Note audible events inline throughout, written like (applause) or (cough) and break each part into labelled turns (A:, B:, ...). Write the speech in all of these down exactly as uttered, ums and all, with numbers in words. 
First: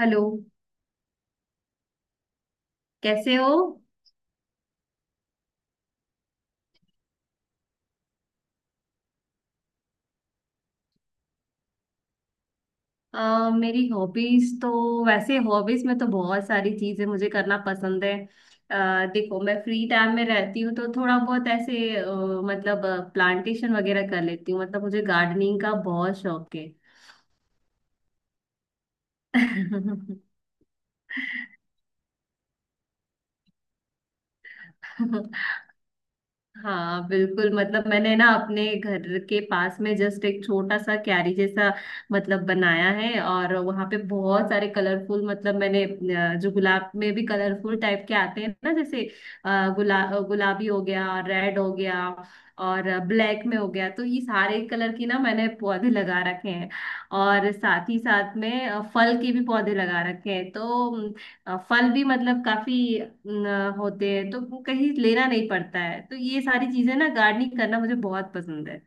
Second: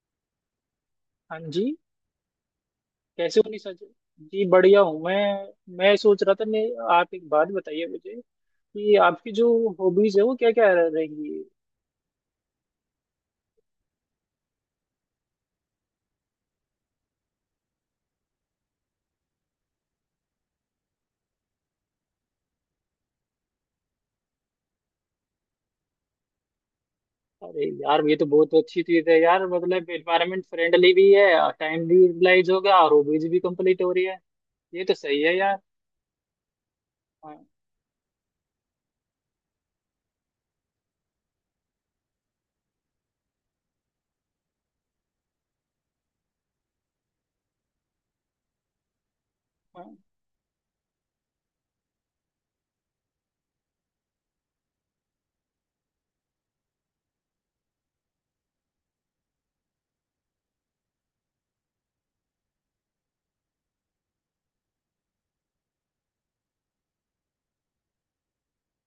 A: Hello.
B: हाँ जी।
A: कैसे
B: कैसे
A: हो?
B: हो निशा जी? जी बढ़िया हूँ मैं। मैं सोच रहा था। मैं आप एक बात बताइए मुझे कि आपकी जो हॉबीज है वो क्या क्या रहेंगी।
A: अ, मेरी हॉबीज तो वैसे हॉबीज में तो बहुत सारी चीजें मुझे करना पसंद है। अ, देखो, मैं फ्री टाइम में रहती हूँ तो थोड़ा बहुत ऐसे अ, मतलब प्लांटेशन वगैरह कर लेती हूँ। मतलब मुझे गार्डनिंग का बहुत शौक है।
B: अरे यार, ये तो बहुत अच्छी चीज है यार। मतलब एनवायरमेंट फ्रेंडली भी है, टाइम भी यूटिलाइज हो गया और हॉबीज भी कंप्लीट हो रही है। ये तो सही है
A: (laughs)
B: यार।
A: हाँ
B: हाँ,
A: बिल्कुल। मतलब मैंने ना अपने घर के पास में जस्ट एक छोटा सा क्यारी जैसा मतलब बनाया है, और वहां पे बहुत सारे कलरफुल, मतलब मैंने अ, जो गुलाब में भी कलरफुल टाइप के आते हैं ना, जैसे अ, गुला
B: हाँ।
A: गुलाबी हो गया, रेड हो गया और ब्लैक में हो गया, तो ये सारे कलर की ना मैंने पौधे लगा रखे हैं। और साथ ही साथ में अ, फल के भी पौधे लगा रखे हैं, तो अ, फल भी मतलब काफी न, होते हैं, तो वो कहीं लेना नहीं पड़ता है। तो ये सारी चीजें ना गार्डनिंग करना मुझे बहुत पसंद है।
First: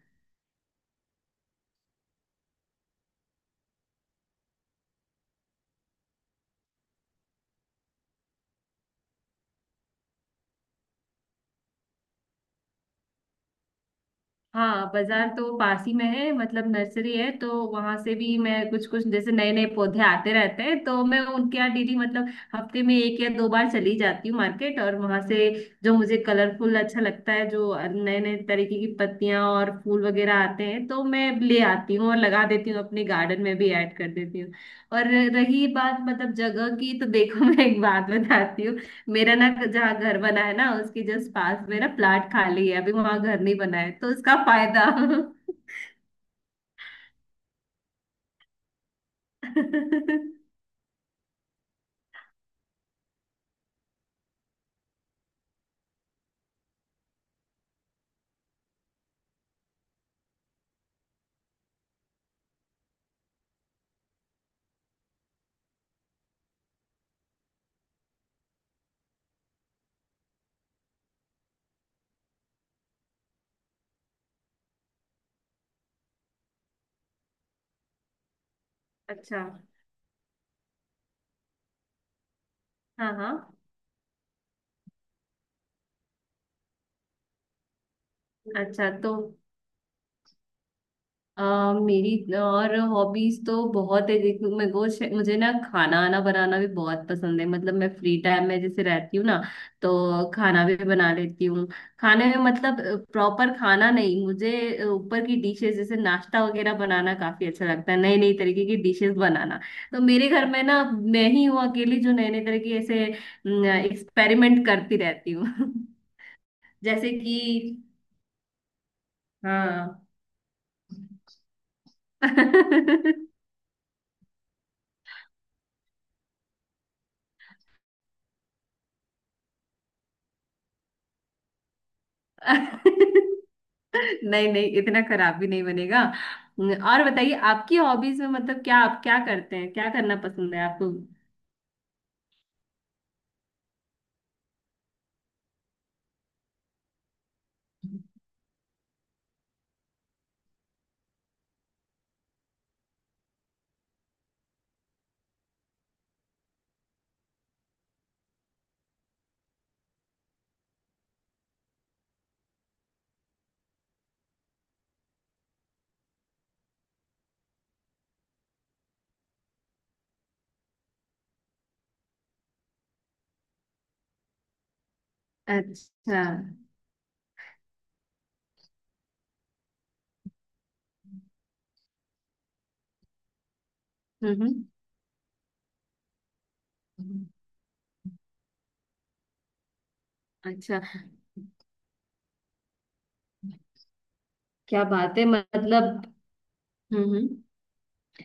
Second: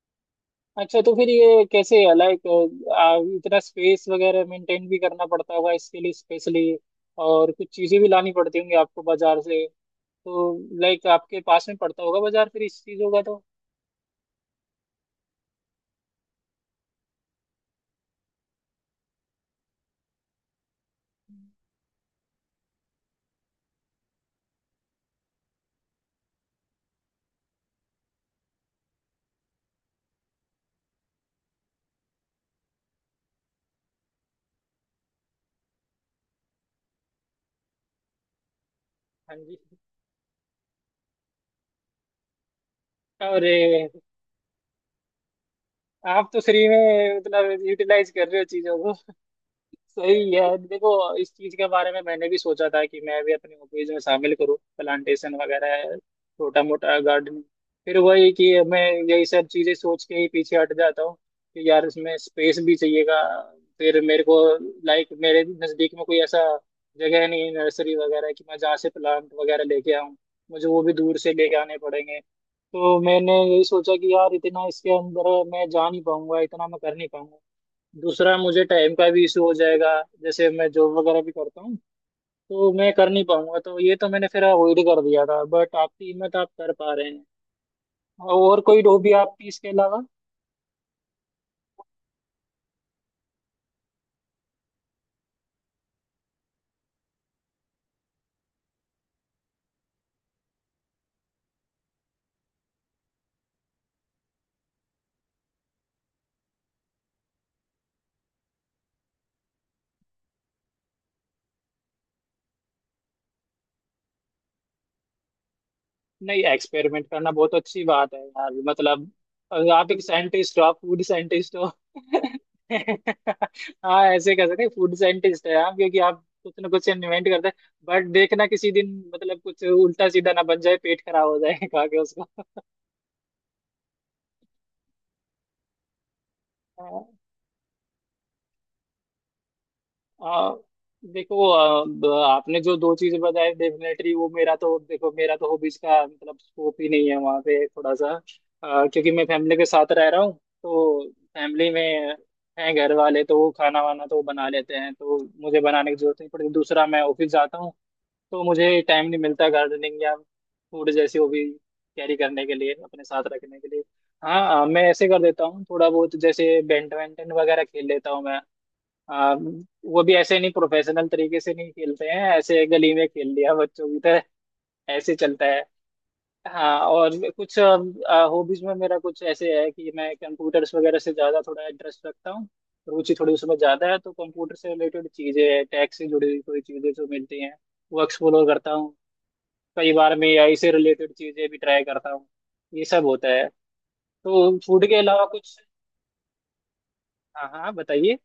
B: अच्छा, तो फिर ये कैसे है लाइक, इतना स्पेस वगैरह मेंटेन भी करना पड़ता होगा इसके लिए स्पेशली। और कुछ चीजें भी लानी पड़ती होंगी आपको बाजार से, तो लाइक आपके पास में पड़ता होगा बाजार फिर इस चीजों का तो।
A: हाँ बाजार तो पास ही में है। मतलब नर्सरी है तो वहां से भी मैं कुछ कुछ, जैसे नए नए पौधे आते रहते हैं तो मैं उनके यहाँ डेली, मतलब हफ्ते में एक या दो बार चली जाती हूँ मार्केट, और वहां से जो मुझे कलरफुल अच्छा लगता है, जो नए नए तरीके की पत्तियां और फूल वगैरह आते हैं तो मैं ले आती हूँ और लगा देती हूँ, अपने गार्डन में भी ऐड कर देती हूँ। और रही बात मतलब जगह की, तो देखो (laughs) मैं एक बात बताती हूँ, मेरा
B: हाँ
A: ना
B: जी।
A: जहाँ घर बना है ना उसके जस्ट पास में ना प्लाट खाली है, अभी वहां घर
B: अरे,
A: नहीं बना है तो उसका फायदा।
B: आप तो फ्री में मतलब यूटिलाइज कर रहे हो चीजों को। सही
A: (laughs)
B: है देखो, इस चीज के बारे में मैंने भी सोचा था कि मैं भी अपनी हॉबीज में शामिल करूँ प्लांटेशन वगैरह, छोटा मोटा गार्डनिंग। फिर वही कि मैं यही सब चीजें सोच के ही पीछे हट जाता हूँ कि यार, इसमें स्पेस भी चाहिएगा। फिर मेरे को लाइक मेरे नजदीक में कोई ऐसा जगह नहीं है नर्सरी वगैरह कि मैं जहाँ से प्लांट वगैरह लेके आऊँ। मुझे वो भी दूर से लेके आने पड़ेंगे। तो मैंने यही सोचा कि यार, इतना इसके अंदर मैं जा नहीं पाऊंगा, इतना मैं कर नहीं पाऊंगा। दूसरा, मुझे टाइम का भी
A: अच्छा।
B: इशू हो जाएगा। जैसे मैं जॉब वगैरह भी करता हूँ, तो मैं कर
A: हाँ
B: नहीं
A: हाँ।
B: पाऊंगा। तो ये तो मैंने फिर अवॉइड कर दिया था, बट आपकी हिम्मत आप कर पा रहे हैं। और कोई
A: अच्छा
B: हॉबी
A: तो
B: आपकी इसके अलावा?
A: आ, मेरी और हॉबीज तो बहुत है। देखो, मेरे को शे- मुझे ना खाना आना बनाना भी बहुत पसंद है। मतलब मैं फ्री टाइम में जैसे रहती हूँ ना, तो खाना भी बना लेती हूँ। खाने में मतलब प्रॉपर खाना नहीं, मुझे अ, ऊपर की डिशेस जैसे नाश्ता वगैरह बनाना काफी अच्छा लगता है, नई नई तरीके की डिशेस बनाना। तो मेरे घर में ना मैं ही हूँ अकेली जो नए नए तरह की ऐसे एक्सपेरिमेंट करती रहती हूँ। (laughs)
B: नहीं, एक्सपेरिमेंट
A: जैसे
B: करना
A: कि
B: बहुत अच्छी बात है यार। मतलब अगर आप एक
A: हाँ।
B: साइंटिस्ट हो, आप फूड साइंटिस्ट हो (laughs)
A: (laughs)
B: हाँ ऐसे कह सकते हैं फूड साइंटिस्ट है आप, क्योंकि आप कुछ ना कुछ इन्वेंट करते हैं। बट देखना किसी दिन मतलब कुछ उल्टा सीधा ना बन जाए, पेट खराब हो जाए खा के उसका।
A: नहीं नहीं, इतना खराब भी नहीं बनेगा। और बताइए, आपकी हॉबीज में मतलब क्या, आप क्या करते हैं, क्या करना
B: आ,
A: पसंद है आपको?
B: देखो, आ, ब- आपने जो दो चीजें बताई डेफिनेटली वो, मेरा तो, देखो मेरा तो हॉबीज का मतलब स्कोप ही नहीं है वहाँ पे थोड़ा सा। आ, क्योंकि मैं फैमिली के साथ रह रहा हूँ तो फैमिली में हैं घर वाले, तो वो खाना वाना तो वो बना लेते हैं, तो मुझे बनाने की जरूरत नहीं पड़ती। दूसरा, मैं ऑफिस जाता हूँ तो मुझे टाइम नहीं मिलता गार्डनिंग या फूड जैसी हॉबी कैरी करने के लिए, अपने साथ रखने के लिए। हाँ, आ, मैं ऐसे कर देता हूँ थोड़ा बहुत, जैसे बैडमिंटन वगैरह खेल लेता हूँ मैं। आ, वो भी ऐसे नहीं, प्रोफेशनल तरीके से नहीं खेलते हैं, ऐसे गली में खेल लिया बच्चों की तरह। ऐसे चलता है।
A: अच्छा। हम्म।
B: हाँ, और कुछ हॉबीज में मेरा कुछ ऐसे है कि मैं कंप्यूटर्स वगैरह से ज़्यादा थोड़ा इंटरेस्ट रखता हूँ। रुचि थोड़ी उसमें ज़्यादा है, तो कंप्यूटर से रिलेटेड चीज़ें, टैक्स से जुड़ी हुई कोई चीज़ें जो
A: हम्म।
B: मिलती हैं वो एक्सप्लोर करता हूँ। कई बार मैं ए आई से
A: अच्छा,
B: रिलेटेड चीज़ें भी ट्राई करता हूँ। ये सब होता है। तो
A: क्या
B: फूड के
A: बात
B: अलावा
A: है
B: कुछ।
A: मतलब। हम्म।
B: हाँ हाँ, बताइए।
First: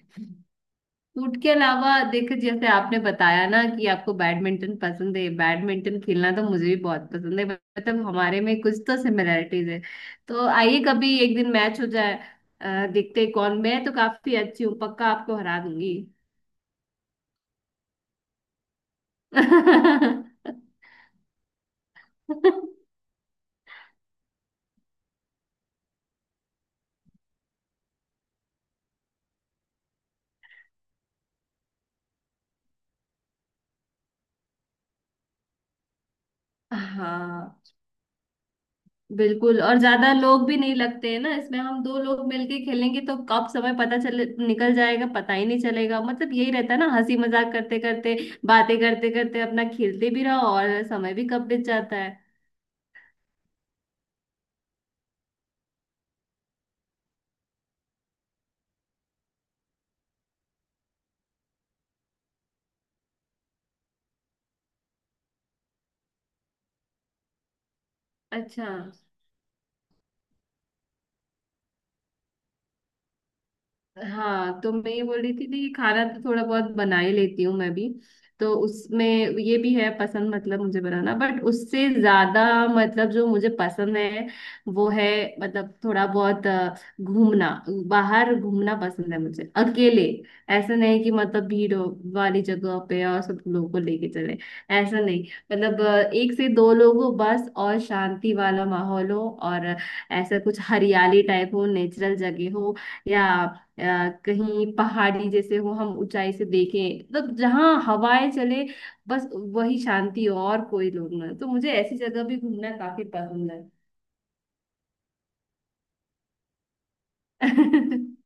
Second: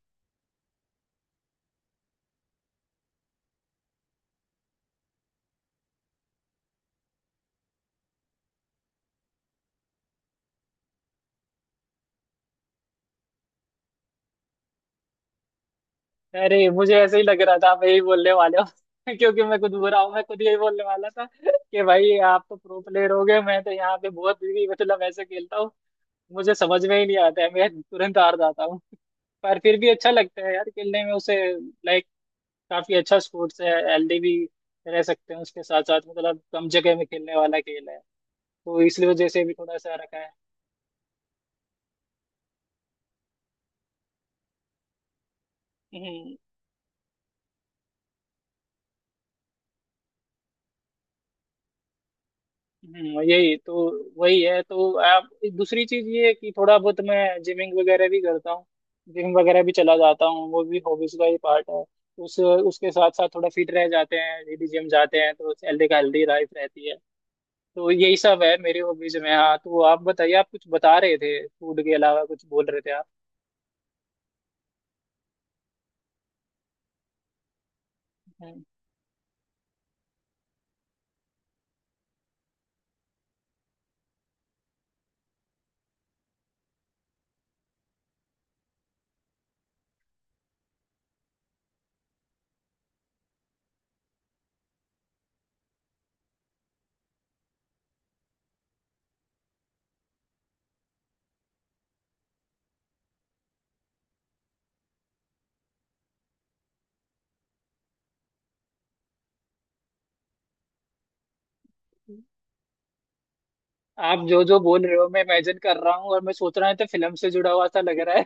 A: फूड के अलावा देखो, जैसे आपने बताया ना कि आपको बैडमिंटन पसंद है, बैडमिंटन खेलना तो मुझे भी बहुत पसंद है। मतलब हमारे में कुछ तो सिमिलरिटीज है, तो आइए कभी एक दिन मैच हो जाए। अ, देखते हैं कौन। मैं तो काफी अच्छी हूँ पक्का, आपको हरा दूंगी।
B: अरे, मुझे ऐसे ही लग रहा था आप यही बोलने वाले हो (laughs) क्योंकि मैं खुद बुरा हूँ, मैं खुद यही
A: (laughs)
B: बोलने वाला था कि भाई आप तो प्रो प्लेयर हो गए, मैं तो यहाँ पे बहुत ही मतलब ऐसे खेलता हूँ। मुझे समझ में ही नहीं आता है, मैं तुरंत हार जाता हूँ (laughs) पर फिर भी अच्छा लगता है यार, खेलने में उसे। लाइक, काफी अच्छा स्पोर्ट्स है, हेल्दी भी रह सकते हैं उसके साथ साथ। मतलब कम जगह में खेलने वाला
A: हाँ
B: खेल है, तो इसलिए वजह से भी
A: बिल्कुल।
B: थोड़ा
A: और
B: सा
A: ज्यादा
B: रखा है।
A: लोग भी नहीं लगते हैं ना इसमें, हम दो लोग मिलके खेलेंगे तो कब समय पता चले निकल जाएगा, पता ही नहीं चलेगा। मतलब
B: हम्म।
A: यही रहता है ना, हंसी मजाक करते करते, बातें करते करते अपना खेलते भी रहो और समय भी कब बीत जाता है।
B: हम्म, यही तो, वही है तो आप। दूसरी चीज ये है कि थोड़ा बहुत मैं जिमिंग वगैरह भी करता हूँ, जिम वगैरह भी चला जाता हूँ। वो भी हॉबीज का ही पार्ट है। उस उसके साथ साथ थोड़ा फिट रह जाते हैं यदि जिम जाते हैं, तो हेल्दी का हेल्दी लाइफ रहती है। तो यही सब है
A: अच्छा।
B: मेरी हॉबीज में। हाँ, तो आप बताइए, आप कुछ बता रहे थे, फूड के अलावा कुछ बोल रहे थे आप।
A: हाँ तो मैं ये बोल रही थी कि खाना तो थोड़ा बहुत बना ही लेती हूँ मैं भी, तो
B: हम्म।
A: उसमें ये भी है पसंद मतलब मुझे बनाना, बट उससे ज्यादा मतलब जो मुझे पसंद है वो है, मतलब थोड़ा बहुत अ, घूमना, बाहर घूमना पसंद है मुझे, अकेले। ऐसा नहीं कि मतलब भीड़ हो वाली जगह पे और सब लोगों को लेके चले, ऐसा नहीं। मतलब अ, एक से दो लोग हो बस, और शांति वाला माहौल हो, और ऐसा कुछ हरियाली टाइप हो, नेचुरल जगह हो, या अ, कहीं पहाड़ी जैसे हो, हम ऊंचाई से देखें, मतलब जहाँ हवाएं चले, बस वही शांति हो, और कोई लोग ना, तो मुझे ऐसी जगह भी घूमना काफी पसंद है।
B: आप जो जो बोल रहे हो मैं इमेजिन कर रहा हूँ और मैं सोच रहा हूँ, तो फिल्म से जुड़ा हुआ सा लग रहा।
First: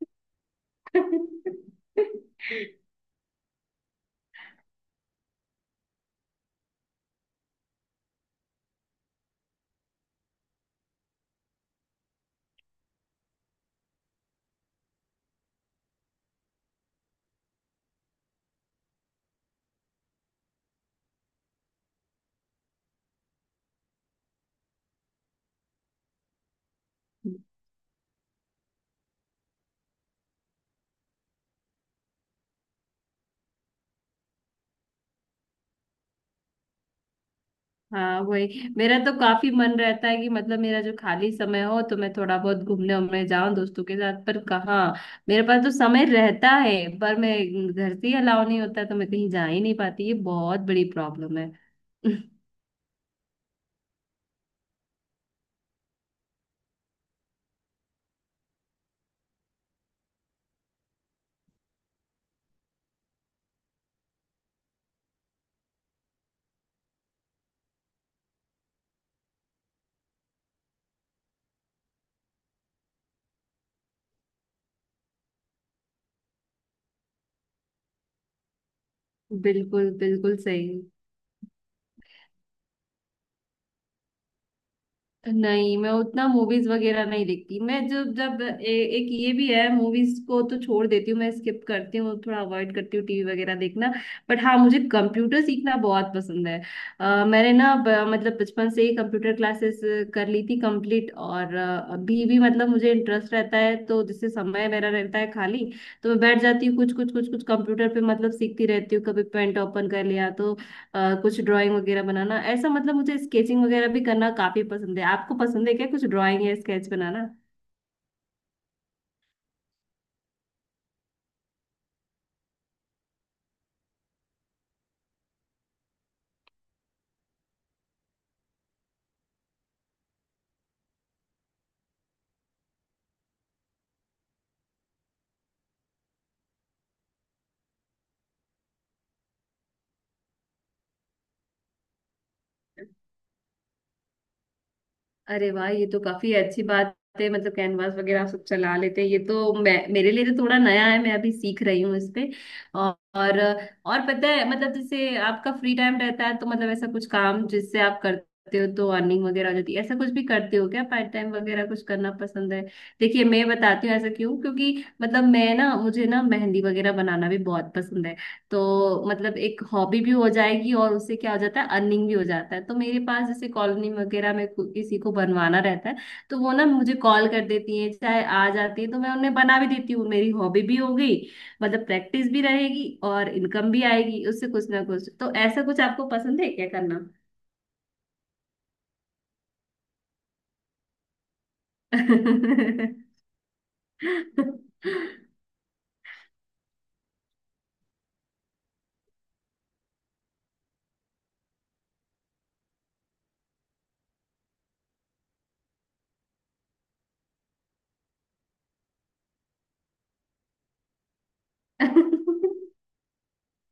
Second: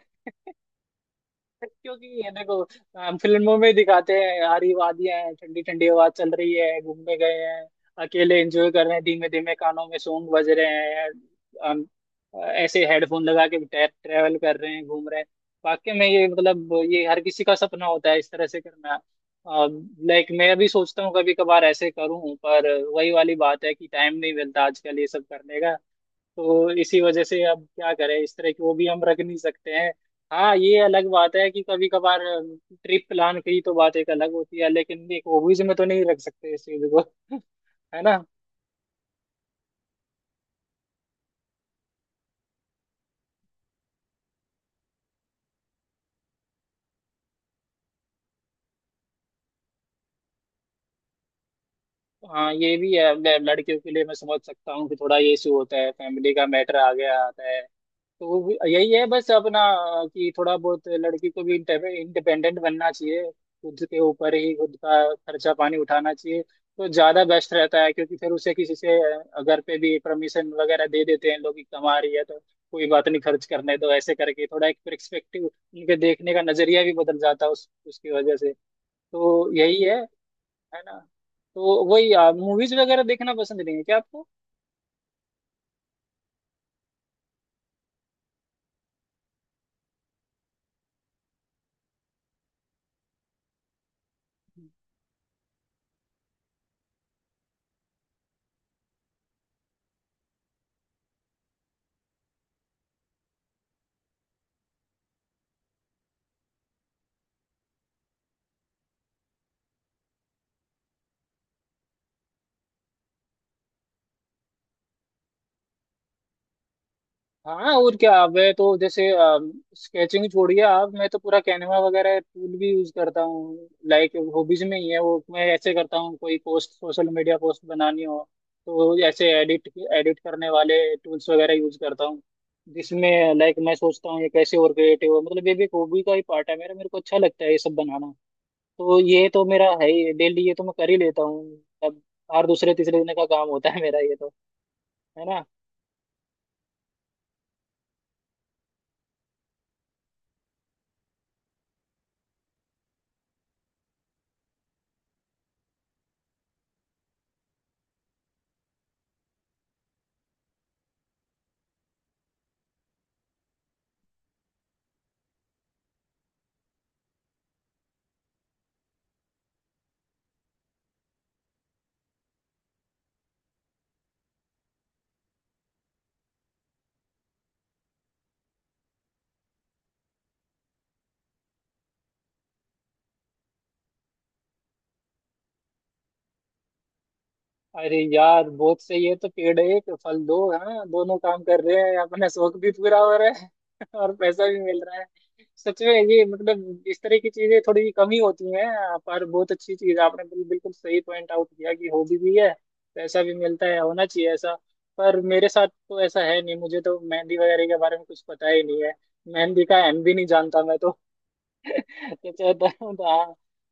B: क्योंकि ये देखो,
A: (laughs)
B: हम फिल्मों में दिखाते हैं, हरी वादियां हैं, ठंडी ठंडी हवा चल रही है, घूमने गए हैं अकेले, एंजॉय कर रहे हैं, धीमे धीमे कानों में सॉन्ग बज रहे हैं, हम ऐसे हेडफोन लगा के ट्रेवल कर रहे हैं, घूम रहे हैं। वाकई में ये मतलब ये हर किसी का सपना होता है इस तरह से करना। लाइक मैं भी सोचता हूँ कभी कभार ऐसे करूँ, पर वही वाली बात है कि टाइम नहीं मिलता आजकल ये सब करने का। तो इसी वजह से अब क्या करें, इस तरह की वो भी हम रख नहीं सकते हैं। हाँ, ये अलग बात है कि कभी कभार ट्रिप प्लान की तो बात एक अलग होती है, लेकिन एक हॉबीज में तो नहीं रख सकते इस चीज को (laughs) है
A: हाँ
B: ना?
A: वही, मेरा तो काफी मन रहता है कि मतलब मेरा जो खाली समय हो तो मैं थोड़ा बहुत घूमने उमने जाऊं दोस्तों के साथ, पर कहाँ। मेरे पास तो समय रहता है, पर मैं घर से ही अलाउ नहीं होता, तो मैं कहीं जा ही नहीं पाती। ये बहुत बड़ी प्रॉब्लम है। (laughs)
B: हाँ, ये भी है। ल- लड़कियों के लिए मैं समझ सकता हूँ कि थोड़ा ये इशू होता है, फैमिली का मैटर आ गया आता है। तो वो- यही है बस अपना, कि थोड़ा बहुत लड़की को भी इंडिपेंडेंट बनना चाहिए, खुद के ऊपर ही खुद का खर्चा पानी उठाना चाहिए, तो ज्यादा बेस्ट रहता है। क्योंकि फिर उसे किसी से, अ, घर पे भी परमिशन वगैरह दे देते हैं लोग कि कमा रही है, तो कोई बात नहीं खर्च करने दो। ऐसे करके थोड़ा एक पर्सपेक्टिव, उनके देखने का नजरिया भी बदल जाता है उस उसकी वजह से। तो यही
A: बिल्कुल
B: है।
A: बिल्कुल सही।
B: है ना? तो वही, मूवीज वगैरह देखना पसंद नहीं है क्या आपको?
A: नहीं मैं उतना मूवीज वगैरह नहीं देखती। मैं जब जब ए, एक ये भी है, मूवीज को तो छोड़ देती हूँ मैं, स्किप करती हूँ, थोड़ा अवॉइड करती हूँ टीवी वगैरह देखना। बट हाँ, मुझे कंप्यूटर सीखना बहुत पसंद है। अ, मैंने ना ब- मतलब बचपन से ही कंप्यूटर क्लासेस कर ली थी कंप्लीट, और अ, अभी भी मतलब मुझे इंटरेस्ट रहता है, तो जिससे समय मेरा रहता है खाली तो मैं बैठ जाती हूँ कुछ कुछ कुछ कुछ कंप्यूटर पे, मतलब सीखती रहती हूँ। कभी पेंट ओपन कर लिया तो अ, कुछ ड्राइंग वगैरह बनाना, ऐसा मतलब मुझे स्केचिंग वगैरह भी करना काफी पसंद है। आपको पसंद है क्या कुछ ड्राइंग या स्केच बनाना?
B: हाँ, और क्या! मैं तो जैसे, स्केचिंग छोड़िए आप, मैं तो पूरा कैनवा वगैरह टूल भी यूज करता हूँ। लाइक हॉबीज में ही है वो। मैं ऐसे करता हूँ, कोई पोस्ट सोशल मीडिया पोस्ट बनानी हो तो ऐसे एडिट एडिट करने वाले टूल्स वगैरह यूज करता हूँ। जिसमें लाइक मैं सोचता हूँ ये कैसे और क्रिएटिव हो, मतलब ये भी एक हॉबी का ही पार्ट है मेरा, मेरे को अच्छा लगता है ये सब बनाना। तो ये तो मेरा है ही डेली, ये तो मैं कर ही लेता हूँ अब, हर दूसरे तीसरे दिन का काम होता है मेरा ये तो। है ना?
A: अरे वाह, ये तो काफी अच्छी बात है। मतलब कैनवास वगैरह आप सब चला लेते हैं, ये तो, मैं मेरे लिए तो थोड़ा नया है, मैं अभी सीख रही हूँ इस पे। और और और पता है मतलब जैसे आपका फ्री टाइम रहता है, तो मतलब ऐसा कुछ काम जिससे आप करते हो तो अर्निंग वगैरह हो जाती है, ऐसा कुछ भी करते हो क्या? पार्ट टाइम वगैरह कुछ करना पसंद है? देखिए मैं बताती हूँ ऐसा क्यों, क्योंकि मतलब मैं ना, मुझे ना मेहंदी वगैरह बनाना भी बहुत पसंद है, तो मतलब एक हॉबी भी हो जाएगी और उससे क्या हो जाता है अर्निंग भी हो जाता है। तो मेरे पास जैसे कॉलोनी वगैरह में कु- किसी को बनवाना रहता है, तो वो ना मुझे कॉल कर देती है चाहे आ जाती है तो मैं उन्हें बना भी देती हूँ, मेरी हॉबी भी हो गई, मतलब प्रैक्टिस भी रहेगी और इनकम भी आएगी उससे कुछ ना कुछ। तो ऐसा कुछ आपको पसंद है क्या करना?
B: अरे यार, बहुत सही है, तो पेड़ एक फल दो। हाँ, दोनों काम कर रहे हैं, अपना शौक भी पूरा हो रहा है (laughs) और पैसा भी मिल रहा है।
A: (laughs)
B: सच में, ये मतलब इस तरह की चीजें थोड़ी कम ही होती हैं, पर बहुत अच्छी चीज है। आपने बिल, बिल्कुल सही पॉइंट आउट किया कि हॉबी भी है, पैसा भी मिलता है, होना चाहिए ऐसा। पर मेरे साथ तो ऐसा है नहीं, मुझे तो मेहंदी वगैरह के बारे में कुछ पता ही नहीं है, मेहंदी का एम भी नहीं जानता मैं तो। (laughs) अच्छा तो, तो हाँ,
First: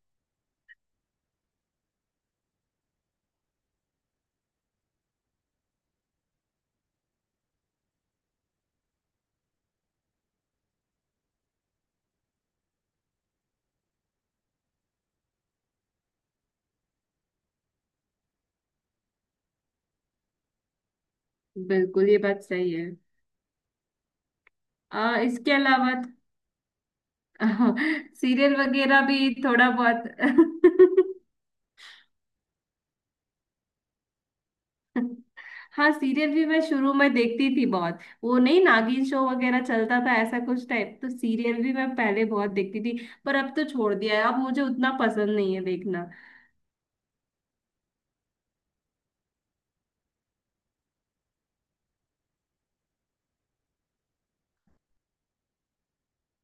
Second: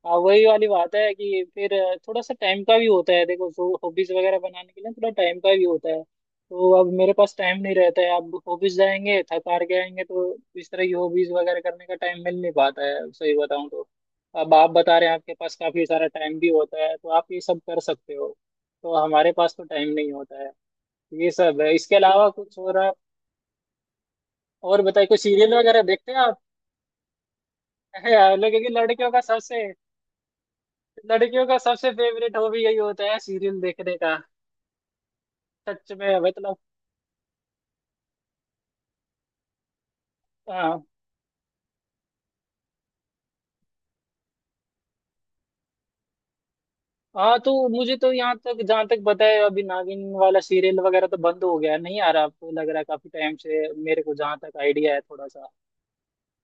B: हाँ वही वाली बात है कि फिर, थोड़ा सा टाइम का भी होता है देखो। सो हॉबीज वगैरह बनाने के लिए थोड़ा टाइम का भी होता है, तो अब मेरे पास टाइम नहीं रहता है। अब हॉबीज जाएंगे, थक हार के आएंगे, तो इस तरह की हॉबीज वगैरह करने का टाइम मिल नहीं पाता है सही बताऊं तो। अब आप बता रहे हैं आपके पास काफी सारा टाइम भी होता है, तो आप ये सब कर सकते हो, तो हमारे पास तो टाइम नहीं होता है। ये सब है। इसके
A: बिल्कुल ये
B: अलावा
A: बात
B: कुछ
A: सही
B: और
A: है।
B: आप? और बताइए,
A: आ,
B: कुछ
A: इसके
B: सीरियल वगैरह
A: अलावा
B: देखते हैं आप? (laughs)
A: (laughs)
B: है,
A: सीरियल
B: लड़के की
A: वगैरह
B: लड़कियों का
A: भी
B: सबसे
A: थोड़ा बहुत।
B: लड़कियों का सबसे फेवरेट हॉबी यही होता है, सीरियल देखने का।
A: (laughs) हाँ
B: सच में,
A: सीरियल भी
B: मतलब
A: मैं शुरू में देखती थी बहुत, वो नहीं नागिन शो वगैरह चलता था ऐसा कुछ
B: हाँ।
A: टाइप, तो सीरियल भी मैं पहले बहुत देखती थी, पर अब तो छोड़ दिया है, अब मुझे उतना पसंद नहीं है देखना।
B: हाँ, तो मुझे तो यहाँ तक, जहाँ तक पता है, अभी नागिन वाला सीरियल वगैरह तो बंद हो गया है, नहीं आ रहा, आपको लग रहा है? काफी टाइम से मेरे को जहाँ तक आइडिया है, थोड़ा सा।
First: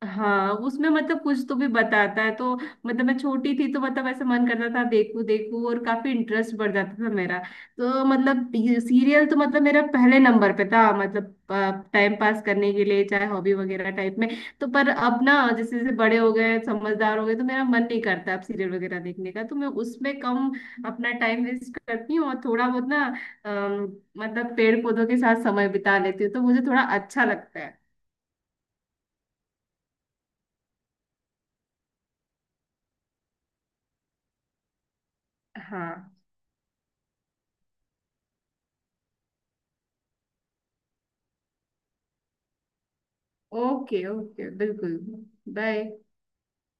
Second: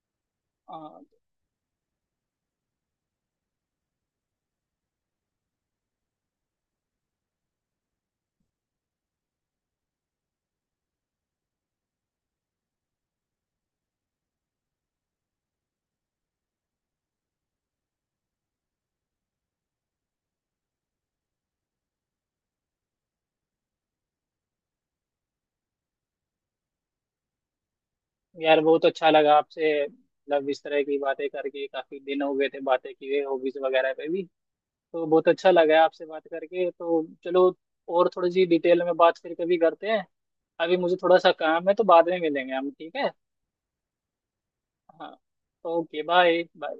A: हाँ उसमें
B: हाँ।
A: मतलब कुछ तो भी बताता है, तो मतलब मैं छोटी थी तो मतलब ऐसे मन करता था, देखूं देखूं, और काफी इंटरेस्ट बढ़ जाता था मेरा, तो मतलब सीरियल तो मतलब मेरा पहले नंबर पे था, मतलब टाइम पास करने के लिए, चाहे हॉबी वगैरह टाइप में। तो पर अब ना जैसे जैसे बड़े हो गए, समझदार हो गए, तो मेरा मन नहीं करता अब सीरियल वगैरह देखने का, तो मैं उसमें कम अपना टाइम वेस्ट करती हूँ और थोड़ा बहुत ना अम, मतलब पेड़ पौधों के साथ समय बिता लेती हूँ, तो मुझे थोड़ा अच्छा लगता है।
B: यार बहुत अच्छा लगा आपसे, मतलब इस तरह की बातें करके। काफी दिन हो गए थे बातें किए, हॉबीज वगैरह पे भी। तो बहुत अच्छा लगा
A: हाँ।
B: आपसे बात करके। तो चलो, और थोड़ी सी डिटेल में बात फिर कभी करते हैं। अभी मुझे थोड़ा सा काम है, तो बाद में मिलेंगे हम, ठीक है?
A: ओके ओके बिल्कुल।
B: हाँ,
A: बाय।
B: Okay, bye bye.